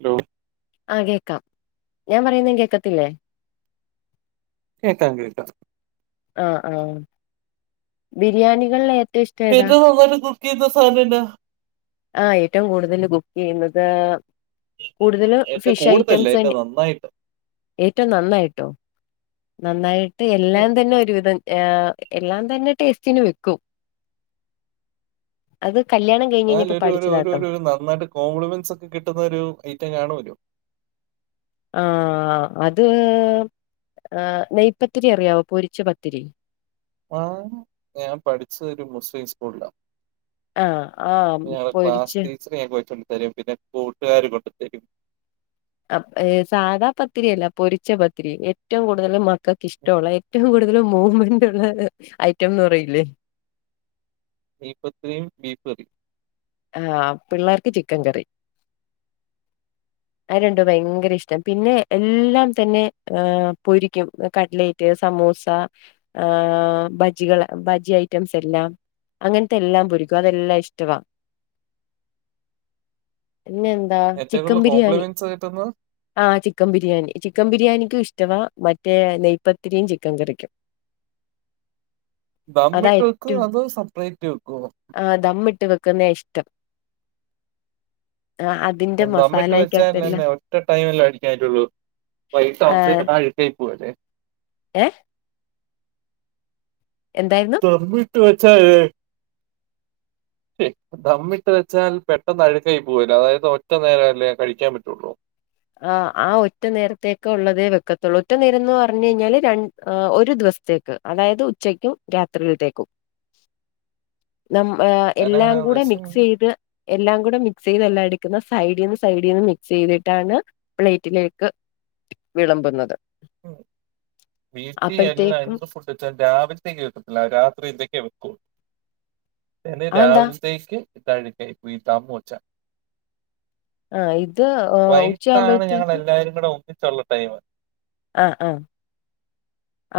Hello ആ കേക്കാം ഞാൻ പറയ്ന്നത് കേക്കത്തില്ലേ? കേൾക്കാം കേൾക്കാം ആഹ ആഹ ബിരിയാണികളില് ഏറ്റവും നന്നായിട്ട് ബുക്ക് ചെയ്യുന്ന സാധനം ആ ഏറ്റവും കൂടുതൽ ബുക്ക് ചെയ്യുന്നത്. കൂടുതൽ ഏറ്റവും ഫിഷ് കൂടുതലല്ല ഐറ്റംസ് ഏറ്റവും തന്നെ നന്നായിട്ട് ഏറ്റവും നന്നായിട്ടോ നന്നായിട്ട് ഉം. എല്ലാം തന്നെ എല്ലാം തന്നെ ടേസ്റ്റിന് വെക്കും. അത് കല്യാണം കഴിഞ്ഞ് അന് കഴിഞ്ഞപ്പോ ഒരു ഒരു ഒരു പഠിച്ചതാട്ടോ ഒരു നന്നായിട്ട് കോംപ്ലിമെന്റ്സ് ഒക്കെ കിട്ടുന്നൊരു ഐറ്റം കാണുമല്ലോ. ആ അത് ആ നെയ്പത്തിരി അറിയാവോ പൊരിച്ച പത്തിരി. ആ ഞാൻ പഠിച്ചതൊരു മുസ്ലിം സ്കൂളിലാണ് ആ ആ പൊരിച്ച് ച്ചിലെ കൊച്ച്മ്മ തരും പിന്നെ കൂട്ടുക്കാര് കൊണ്ട്ത്തരും. അ സാധാ പത്തിരിയല്ല. പൊരിച്ച പത്തിരി ഏറ്റവും കൂട്തല് മ ക്കക്ക് ഇഷ്ട്ടൊള്ള ഏറ്റവും കൂടുതല് മൂവ്മെന്റ് ള്ളോര് ഐറ്റംന്ന് പറയില്ലേ. നെയ്പ്പത്തരിയും ബീഫ് കറിം. ആ പിള്ളാർക്ക് ചിക്കൻ കറി അഹ് രണ്ടും ഭയങ്കര ഇഷ്ട്ടാ പിന്നെ എല്ലാം തന്നെ പൊരിക്കും. കട്ട്ലൈ റ്റ് സമൂസ ആ ബജ്ജികള് ബജ്ജി ഐറ്റംസ് എല്ലാം. അങ്ങൻത്തെ എല്ലാം പൊരിക്കും അതെല്ലാം ഇഷ്ട്ടവാ. പിന്നെ എന്താ ഏറ്റവും ചിക്കൻ കൂടുതൽ ബിരിയാണി. കോംപ്ലിമെന്റ്സ് കിട്ടുന്നത് ആ ചിക്കൻ ബിരിയാണി ചിക്കൻ ബിരിയാണിക്കും ഇഷ്ട്ടവാ മറ്റേ നെയ്പത്തിരിയും ചിക്കൻ കറിക്കും. [inaudible] അതാ ദമ്മിട്ട് വെക്കൊ അതോ സപ്പറേറ്റ് വെക്കൊ ആ ദമ്മിട്ട് വെക്ക്ന്നെ ഇഷ്ട്ടം ആ അതിന്റെ ദമ്മിട്ട് മസാലക്കകത്തെല്ലാം വെച്ചാലന്നെ ഒറ്റ ടൈമല്ലേ അടിക്കാൻ പട്ടൊള്ളൂ. വൈട്ട് ആ [unintelligible] പൊവലെ ഏ എന്തായിര്ന്നു ദമ്മ്ഇട്ട് വെച്ചാ ഏഹ് [unintelligible] ദമ്മിട്ട് വെച്ചാൽ പെട്ടെന്ന് അഴ്ക്കായി പോവല്ലൊ അതായത് ഒറ്റ നേരംഅല്ലെ കഴിക്കാൻ പറ്റൊള്ളൂ ആഹ് ആ ഒറ്റ നേരത്തേക്കുള്ളതെ വെക്കത്തൊള്ളൂ ഒറ്റ നേരംന്ന് പറഞ്ഞൈഞ്ഞാല് രൺ ഹ് ഒരു ദുവ സ് ത്തേക്ക് അതായത് ഉച്ചക്കും രാത്രിയിലത്തേക്കും ദം ഹ് എല്ലാം ഞാനങ്ങനെ കൂടെ വെഷം മിക്സീത് എല്ലാം കൂടെ മിക്സീത് എല്ല എട്ക്ക്ന്ന് സൈഡീന്ന് സൈഡീന്ന് മിക്സീതിട്ടാണ് പ്ലെെറ്റിലേക്ക് വിളമ്പ്ന്നത് ആഹ് ബി എസ് ടി എല്ല അപ്പോഴത്തേക്കും എന്ത് ഫുഡ് വെച്ചാ രാവിൽത്തേക്ക് വെക്കില്ല രാത്രിൽത്തേക്കെ വെക്കൂ എന്നെ ആ എന്താ രാവിൽത്തേക്ക് താഴീട്ടേ വീൽത്താ പോച്ച ആ ഇത് ആ, വൈകിട്ടാണ് ഞങ്ങള് ഉച്ചയാകുമ്പോഴത്തേക്കും എല്ലാരും കൂടെ ഒന്നിച്ചൊള്ള ടൈമ് ആഹ് ആഹ്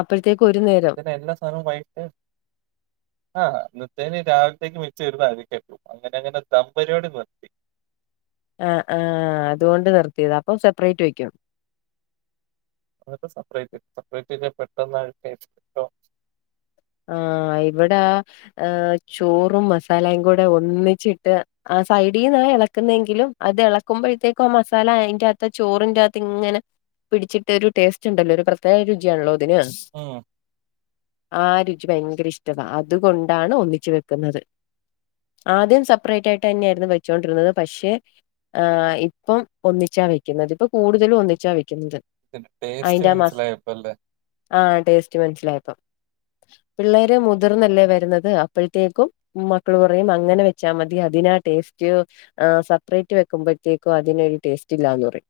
അപ്പഴ്ത്തേക്ക് ഒരു നേരം ഇന്നത്തെ എല്ലാ സാധനും വൈകിട്ട് ആഹ് നിത്തേന് രാവിലത്തേക്ക് മച്ച് വരുന്ന അരിക്കട്ടും അങ്ങനെ അങ്ങനെ ദമ്പരിയോട് നിർത്തി. ആഹ് ആഹ് അതുകൊണ്ട് നിർത്തിയത് അപ്പം സെപ്പറേറ്റ് വെക്കും അതെക്കെ സപ്പറേറ്റ് സപ്പറേറ്റെന്നെ പെട്ടെന്ന് ആയിട്ടേ ആഹ് ഇവടെ ഹ് ചോറും മസാലയും കൂടെ ഒന്നിച്ചിട്ട് ആഹ് സൈഡീന്നാ എളക്ക്ന്നത് എങ്കിലും അത് എളക്കുമ്പാെ കിട്ട്യേക്കും മസാല അയിന്റെ അകത്ത ചോറിന്റകത്ത് ഇങ്ങനെ പിടിച്ചിട്ട് ഒരു ടേസ്റ്റ് ഇണ്ടല്ലോ ഒരു പ്രത്യേക രുചിയാണല്ലോ ഇതിന് ആഹ് ആഹ് രുചി ഭയങ്കര ഇഷ്ട്ടവാ അതുകൊണ്ടാണ് ഒന്നിച്ച് വെക്ക്ന്നത് ആദ്യം സെപ്പറേറ്റ് ആയിട്ട് എന്നെയേര്ന്നു വെച്ചോണ്ടിര്ന്നത് പക്ഷെ ആഹ് ഇപ്പം ഒന്നിച്ചാ വെക്ക്ന്നത് ഇപ്പൊ കൂട്തലും ഒന്നിച്ചാ വെക്ക്ന്നത് ഇതിന്റെ ടേസ്റ്റ് മൻസ്സിലായപ്പൊല്ലെ ആഹ് ടേസ്റ്റ് മൻസ്സിലായപ്പൊ പിള്ളേര് മുതിർന്നല്ലേ വെര്ന്നത് അപ്പഴ്ത്തേക്കും മക്കള് പറയും അങ്ങനെ വെച്ചാ മതി അതിനാ ടേസ്റ്റ് ആഹ് സപ്പറേറ്റ് വെക്കുമ്പഴ്ത്തേക്കും അതിനൊരു ടേസ്റ്റ് ഇല്ലാന്ന് പറയും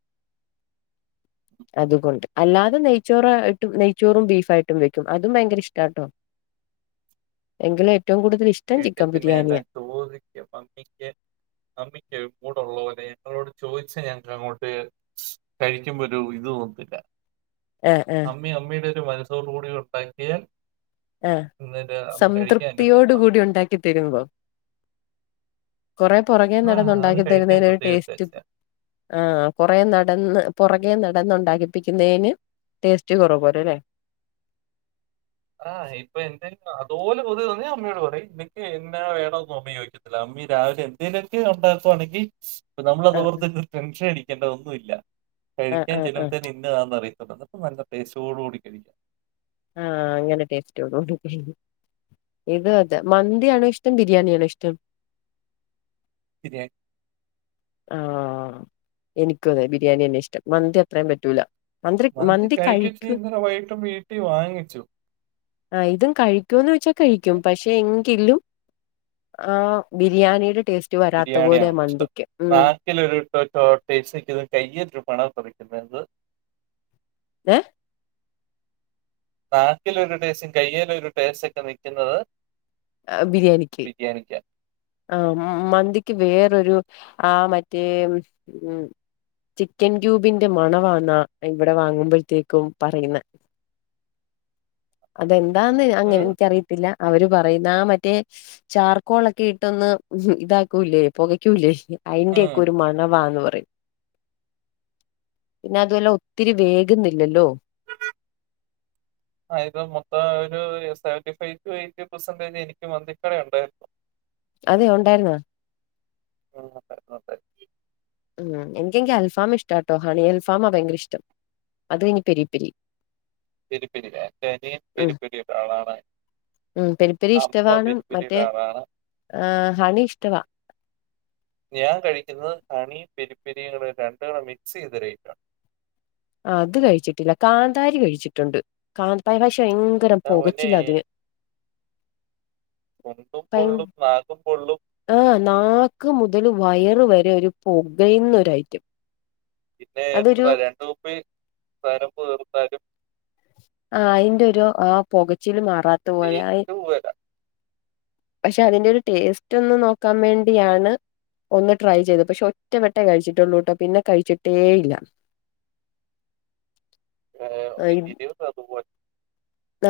അതുകൊണ്ട് അല്ലാതെ നെയ്ച്ചോറായിട്ടും നെയ്ച്ചോറും ബീഫായിട്ടും വെക്കും അതും ഭയങ്കര ഇഷ് കേട്ടോ എങ്കിലും ഏറ്റവും കൂടുതൽ ഇഷ് കേട്ടപ്പിന്നെ എല്ലാം ചോദിക്കും മമ്മിക്ക് മമ്മിക്ക് മൂടൊള്ളാേലെ ഇങ്ങളോട് ചോയിച്ചാ ഞങ്ങക്ക് അങ്ങോട്ട് കഴിക്കുമ്പാെരു ഇത് തോന്നുന്നില്ല ആഹ് ആഹ് അമ്മിംഅമ്മയുടെ ഒരു മനസ്സോടു കൂടി ഉണ്ടാക്കിയാൽ ആഹ് എന്നിട്ട് അന്ന് കഴിക്കാൻ എൻ്റെ സംതൃപ്തിയോട് ഉമ്മ, കൂടി ഉണ്ടാക്കിത്തെരുമ്പാെ കാെറെ പാെറകെ ആ നടന്നു അത് കഴിക്കാൻ ഉണ്ടാക്കിത്തെരുന്നതിനൊരു പ്രത്യേക ടേസ്റ്റ് ടേസ്റ്റാ. ആഹ് കൊറെ നടന്ന് പാെറകെ നടന്ന് ഉണ്ടാക്കിപ്പിക്കുന്നതിന് ടേസ്റ്റ് കാെറവ് വരൂല്ലേ ആഹ് ഇപ്പൊ എന്റെ അതുപോലെ [unintelligible] അമ്മയോട് പറയും നിക്ക് എന്താ വേണോന്ന് അമ്മി ചോയിക്കും അല്ല അമ്മി രാവിലെ എന്തെങ്കലുമൊക്കെ ഉണ്ടാക്കുവാണെങ്കി നമ്മള് ആഹ് അത്പോൽതെന്നെ ടെൻഷൻ അടിക്കേണ്ടത് ഒന്നുംഇല്ല ആഹ് കഴിക്കാൻ ആഹ് ആഹ് ചെന്നൊട്ത്തെന്നെ ഇന്നതാന്ന് അറിയത്തൊള്ളു എന്ന ഇപ്പ നല്ല ടെസ്റ്റോട് കൂടി കഴിക്കാം ആഹ് അങ്ങനെ ടേസ്റ്റാേട് കൂടി കഴിക്കാം ഇത് അതെ മന്തിയാണോ ഇഷ്ടം ബിരിയാണിയാണോ ഇഷ്ടം ബിരിയാണി ആ എനിക്കും അതെ ബിരിയാണി തന്നെ ഇഷ്ടം മന്തി അത്രയും പറ്റൂല. മന്ത്രി മന്തി കഴിക്കച്ച് കഴിക്കും ഇന്നലെ വൈകിട്ടും വീട്ടിൽ വാങ്ങിച്ചു. ആഹ് ഇതും കഴിക്കൂന്ന വെച്ചാ പക്ഷെ കഴിക്കും പ എങ്കിലും ആ ബിരിയാണിയുടെ ടേസ്റ്റ് വരാത്ത പോലെ മന്തിക്ക്. ഉം നാക്കില ഒരു സക്ക് ഇ കയ്യേറ്റ പണ തുറയ്ക്കുന്നതന്നത് ഏ നാക്കില ഒരു ടേസും കയ്യില ഒരു ടേസ്റ്റ് ഒക്കെ നിക്കുന്നത് ആ ബിരിയാണിക്ക്. ആ മന്തിക്ക് വേറൊരു ആ മറ്റേ ഉ ചിക്കൻ ക്യൂബിന്റെ മണവന്നാ ഇവിടെ വാങ്ങുമ്പോത്തേക്കും പറയുന്ന. അതെന്താന്ന്അങ്ങേ ഒരു എനിക്കറിയത്തില്ലഅവര്പറയുന്ന ആ മറ്റേ ചാർക്കോളൊക്കെട്ടൊന്ന് ഇതാക്കൂല്ലേപൊകയ്ക്കൂില്ലേ അയിന്റെക്കൊരുമണവാന്ന്പറയും പിന്നെഅതുഒല്ലഒത്തിരി വേഗുന്നില്ലല്ലോ. ആഇത് മൊത്തംഒരുസെവന്റി ഫൈവ്ടുഎയ്റ്റിപെർസെന്റേജ് എനിക്ക്മന്തിിക്കടയുണ്ട് അതെയുണ്ടായിരുന്ന [unintelligible] നോക്കെ ഉംഎനിക്കെങ്കിഅൽഫാംഇഷ്ടട്ടോ ഹണിഅൽഫാമഭയങ്കരഇഷ്ടം അത് കെഴിഞ്പെരിപ്പെരി പെരുപ്പരില്ലനിയുംപെരുപ്പരി ഒരാളാണ്. ഉംപെരുപ്പരിഇഷ്ടവാണ് ആളാണ്. മറ്റേഹണി ഇഷ്ടവാ. ഞാൻകഴിക്കുന്നത്ഹണി പെരിപ്പരികൂടെരണ്ടുടെ മിക്സൈതൊരായിറ്റണ്ട്. അത്കഴിച്ചിട്ടില്ലകാന്താരി കഴിച്ചിട്ടുണ്ട്കാന്താരിപഷേഭയ എന്റെ പൊന്നേ! രംപോകച്ചിലാത് മുണ്ടുംപൊള്ളുംനാകുംപൊള്ളും ആ്ഹ് നാക്ക്മുതല് വയറ് വരെഒരു പുകയന്നൊരഐറ്റം പിന്നെഎത്രരണ്ട്കുപ്പിസെവനപ്പ് തീർത്താലും ആഹ്അയിന്റെരുആപൊകച്ചില് മാറാത്തപോലെ എരിവ് വരാ പക്ഷെഅതിന്റെരു ടേസ്റ്റോന്ന് നോക്കാവേണ്ടിയാണ്. ഒന്ന്ട്രൈചെയ്ത്പക്ഷെ ഒറ്റവട്ടേ കഴിച്ചിട്ടുള്ളൂട്ടോപിന്നെകഴിച്ചിട്ടേഇല്ല. [inaudible] ആഹ്ഇതിന്റോ [unintelligible]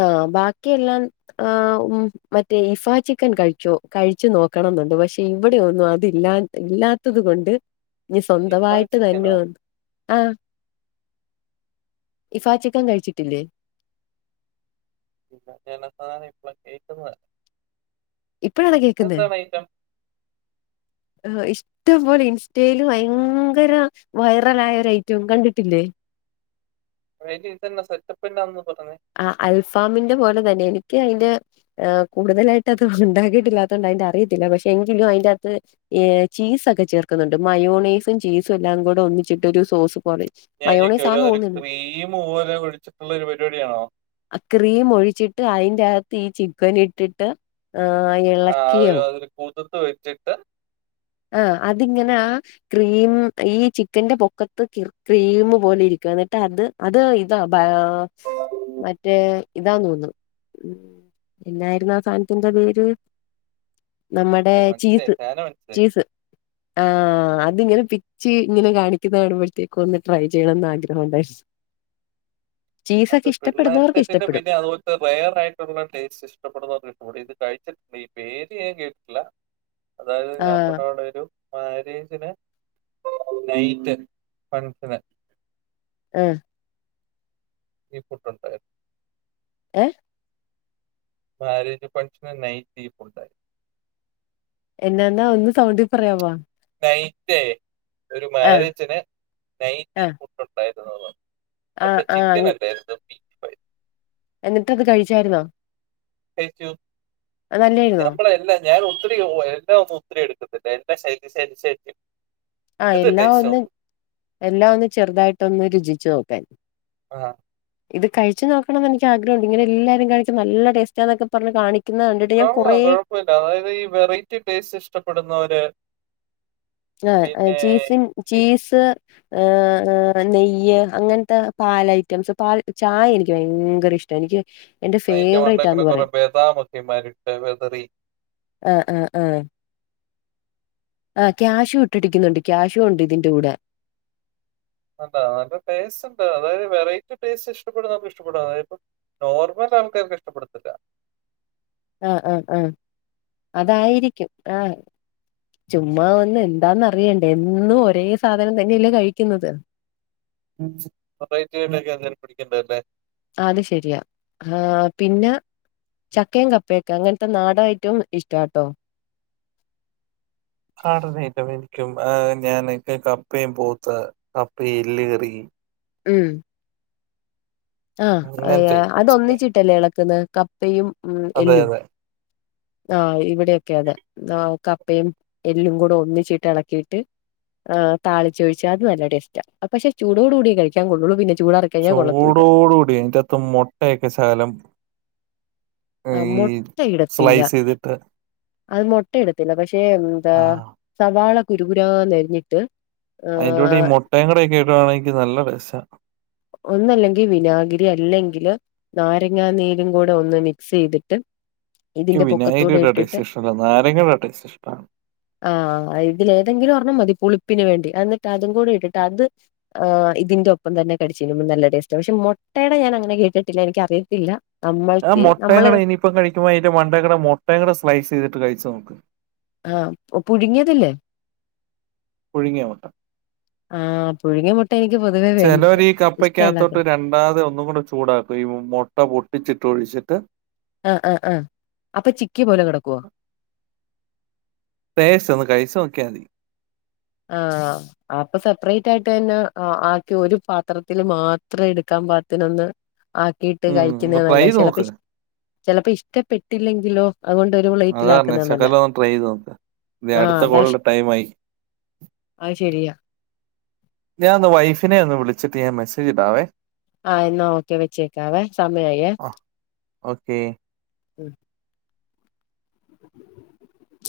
ആഹ്ബാക്കിയെല്ലാം ആ്ഹ്ഉംമറ്റേ ഇഫാചിക്കൻകഴിച്ചോ കഴിച്ചുനോക്കണംന്നുണ്ട്പക്ഷെ ഇവിടെഒന്നുംഅതില്ലാ ഇല്ലാത്തത്കൊണ്ട്നീസ്വന്തവായിട്ട് ചിക്കനോ തന്നെയൊ ആഹ്ഇഫാചിക്കൻകഴിച്ചിട്ടില്ലേ? [unintelligible] സാനംഇപ്പളകേക്കുന്നെ ഇപ്പോഴാണകേക്കുന്നെ ഐറ്റം ഏഹ്ഇഷ് ഇഷ്റ്റംപോലെഇൻസ്റ്റല്ഭയങ്കര വൈറലയഒരുഐറ്റംകണ്ടിട്ടില്ലേ വഇറ്റിതന്നെസെറ്റപ്പിന്റന്നപറഞ്ഞേ. ആ അൽഫാമിന്റെ പോലെ തന്നെ എനിക്ക് അതിന്റെ ആഹ്കൂടുതലായിട്ട്ത് ഉണ്ടാക്കിയിട്ടില്ലാത്തതുകൊണ്ട് അതിന്റെഅറിയത്തില്ലപക്ഷെ എങ്കിലുംഅയിന്റെത്ത്. ചീസൊക്കെചേർക്കുന്നുണ്ട് മയോണീസുംചീസുംഎല്ലാംകൂടെ ഒന്നിച്ചിട്ടോരു സോസ്പോലെ ഞാൻചിക്കഒരുരുക്രീംപോലെ ഒഴിച്ചിട്ടുള്ളൊരുപരിപാടിയാണോ അക്രീംഒഴിച്ചിട്ട്അയിന്റെകത്ത്ഈ ചി്ക്കനിട്ടിട്ട് ആഹ്എ ആഹ് അവരയില്കുതത്ത് വെച്ചിട്ട് ആഹ് അതിങ്ങനെ ആഹ് ക്രീമും ഈചിക്കന്റെപൊക്കത്ത്ക്രീ ക്രീമ് പോലെഇരിക്കും എന്നിട്ടത്അത് ഇതാഭയ അഹ് മറ്റേ ഇതാതോന്ന്ണു എന്നായിരുന്നു ആ സാനത്തിന്റെപേര് നമ്മടെചീസ് അതന്നെമാനസിലായി സ് ആഹ് അതിങ്ങനെപി ച്ചി ഇങ്ങനെകാണിക്കുന്നാണുമ്പോഴത്തേക്കു ഒന്ന്ട്രൈ ചെയ്യണംന്ന് ആഗ്രഹോണ്ടായിരുന്നു ചീസൊക്കെഇഷ്ടപ്പെടുന്നോർക്ക് ഇഷ്ടപ്പെടും ത് വേറായിയിട്ടുള്ളടേസ്റ്റ് ഇഷ്ടപ്പെടുന്നകിട്ടും ഇത് കഴിച്ചിട്ടുണ്ട് ഈപേര്ഞാൻകേട്ട്ട്ടില്ല അതായത് ആഹ് നമ്മടവിടെരുമാരേജ്ന് നൈറ്റ്‌ ഫങ്സ്ഷന് ആഹ് ഈഫുഡ്ഡ്ണ്ടായിരുന്നു ഏഹ് മാരേജ് ഫങ്ഷന് നൈറ്റ് ഈ ഫുഡ്‌ എന്നാന്നാ ഒന്ന് സൗണ്ടി പറയാവാേ നൈറ്റേ ഒരു ആഹ് മാരേജിന് നൈറ്റ് ഈ ആഹ് ഫുഡ് ഉണ്ടായിരുന്നൂന്ന് ആഹ് പക്ഷേ ആഹ് ചിക്കനല്ലായിരുന്നു എന്നിട്ടത് കഴിച്ചായിരുന്നോ കയിച്ചു നല്ലായിരുന്നോ [unintelligible] ഞാൻ ഒത്തിരി എന്ന ഒന്നും ഒത്തിരി എടുത്തിട്ടുണ്ട് എന്നാ ശരി ശരി ശരി ആഹ് എന്നിട്ട് എല്ലാം ടേസ്റ്റ് ഒന്ന് നോക്കും എല്ലാം ഒന്ന് ചെറുതായിട്ടൊന്ന് രുചിച്ചു നോക്കാൻ ആഹ് ഇത് കഴിച്ചു നോക്കണം എനിക്ക് ആഗ്രഹുണ്ട് ഇങ്ങനെല്ലാരും കഴിക്കും നല്ല ടേസ്റ്റാന്നൊക്കെ പറഞ്ഞ് കാണിക് കൊള്ളാം കൊഴപ്പല്ല അതായത് ഈ വെറൈറ്റി ടേസ്റ്റ് ഇഷ്ടപ്പെടുന്നവര് ആഹ് പിന്നെ ചീസിൻ ഈ ചീസ് ഹ് നെയ്യ് അങ്ങൻത്തെ പാലഐറ്റംസ് പാൽ ചായ എനിക്ക് ഭയങ്കര ഇഷ് എനിക്ക് എന്റെ അയിന്റെ വണ്ടക്കെണ ഫേവറേറ്റാന്ന് കൊറെ പറയാം ബദാമക്കെ മരിട്ട് വെതറി ആഹ് ആഹ് ആഹ് ആഹ് ക്യാഷ് ഇട്ടിടിക്കുന്നുണ്ട് ക്യാഷും ഉണ്ട് ഇതിന്റെ കൂടെ [unintelligible] നല്ല ടേസ്റ്റ് ഉണ്ട് അതായത് വെറൈറ്റി ടേസ്റ്റ് ഇഷ്ടപ്പെടുന്നോർക്ക് ഇഷ്ടപ്പെടും അതായിപ്പൊ നോർമൽ ആൾക്കാര്ക്ക് ഇഷ്ടപ്പെടത്തില്ല ആഹ് ആഹ് ആഹ് അതായിരിക്കും ആഹ് ചുമ്മാ ഒന്ന് എന്താന്നറിയണ്ടേ എന്നും ഒരേ സാധനം തന്നെയല്ലേ കഴിക്കുന്നത് ഉം [unintelligible] അത് ശരിയാ ആഹ് പിന്നെ ചക്കയും കപ്പയൊക്കെ അങ്ങൻത്തെ നാടൻ ഐറ്റം ഇഷ്ടാട്ടോ ആടനായിട്ട് എനിക്കും ആഹ് ഞാൻ എനിക്കും കപ്പയും പോത്ത് കപ്പ എല്ല് കറി ഉം അങ്ങനത്തെ ആഹ് ഒക്കെ അതൊന്നിച്ചിട്ടല്ലേ ഇളക്ക്ന്ന് കപ്പയും ഉം അതെ എല്ലും അതെ ആഹ് ഇവിടെയൊക്കെ അതെ ആഹ് കപ്പയും എല്ലും കൂടെ ഒന്നിച്ചീട്ട് എളക്കിയിട്ട് ആഹ് താളിച്ചൊഴിച്ച അത് നല്ല ടേസ്റ്റ പക്ഷേ ചൂടോട് കൂടേ കഴിക്കാൻ കൊള്ളുള്ളൂ പിന്നെ ചൂടാറി കഴിഞ്ഞാ കൊള്ളത്തൂല്ല ചൂടോട് കൂടി ഐറ്റാത്ത് മുട്ടയൊക്കെ ശകലം ആ ഈ മുട്ടയിടത്തില്ല സ്ലൈസ് ചെയ്തിട്ട് അത് മുട്ടയിടത്തില്ല പക്ഷെ എന്താ ആ സവാള കുരുകുരാ നരിഞ്ഞിട്ട് അയിൻ്റൂടെ ഈ മുട്ടയുംകൂടെ ഒക്കെ ഇടുവാണെങ്കി നല്ല ടേസ്റ്റാ ഒന്നല്ലെങ്കിൽ വിനാഗിരി അല്ലെങ്കില് നാരങ്ങ നീരും കൂടെ ഒന്ന് മിക്സ് ചെയ്തിട്ട് ക്കും ഇതിന്റെ പൊക്കത്തൂടെ വിനായികരിയുടെ ഇട്ടിട്ട് ടേസ്റ്റ് ഇഷ്ടല്ല നാരങ്ങളുടെ ടേസ്റ്റ് ഇഷ്ടാണ് ആഹ് ഇതില് ഏതെങ്കിലും ഒരെണ്ണം മതി പുളിപ്പിന് വേണ്ടി എന്നിട്ട് അതും കൂടി ഇട്ടിട്ട് അത് ആ ഇതിന്റെ ഒപ്പം തന്നെ കടിച്ചിരുമ്പോ നല്ല ടേസ്റ്റാ ആ പക്ഷെ മുട്ടയുടെ ഞാൻ അങ്ങനെ കേട്ടിട്ടില്ല എനിക്ക അറിയത്തില്ല ആഹ് മുട്ട കൂടിഇനിയിപ്പം കഴിക്കുമ്പോ അതിന്റെ മണ്ടക്ക് മുട്ടയും കൂടെ സ്ലൈസ് ചെയ്തിട്ട് കഴിച്ചു നോക്ക് ആം പുഴുങ്ങിയതല്ലേ പുഴുങ്ങിയ മുട്ട ആഹ് പുഴുങ്ങിയ മുട്ട എനിക്ക് പൊതുവേ വേണ്ട ചെലവര് ഈ ഇഷ്ടല്ലാത്തെ കപ്പക്കകത്തോട്ട് രണ്ടാത് ഒന്ന് ഒന്നും കൂടെ ചൂടാക്കും ഈ മുട്ട പൊട്ടിച്ചിട്ട് ഒഴിച്ചിട്ട് ആഹ് ആഹ് ആഹ് അപ്പൊ ചിക്കിയ പോലെ കെടക്കുവോ ടേസ്റ്റ് ഒന്ന് കഴിച്ച് നോക്കിയ മതി ആഹ് അപ്പൊ സെപ്പറേറ്റ് ആയിട്ട് തന്നെ ആക്കി ഒരു പാത്രത്തില് മാത്രം എടുക്കാൻ പാകത്തിനൊന്ന് ആക്കിട്ട് ഉം ഒന്ന് കഴിക്കുന്നെയാ ട്രൈ നല്ലത് ചെയ്ത് ചിലപ്പോ നോക്ക് ചിലപ്പോ ഇഷ്ടപ്പെട്ടില്ലെങ്കിലോ അതുകൊണ്ട് ഒരു അതാ പറഞ്ഞെ പ്ലെയിറ്റിലാക്കുന്ന നല്ലെ ശകലം ആ അതാ ഇഷ്ടം ടൈമായി അയ്ശെരിയാ. ഞാൻ ഒന്ന് വൈഫിനെ ഒന്ന് വിളിച്ചിട്ട് ഞാൻ മെസ്സേജിടാവേ. ആഹ് എന്നാ ഓക്കെ വെച്ചേക്കാവേ സമയായിയെ ആഹ ഓക്കെ മം [inaudible]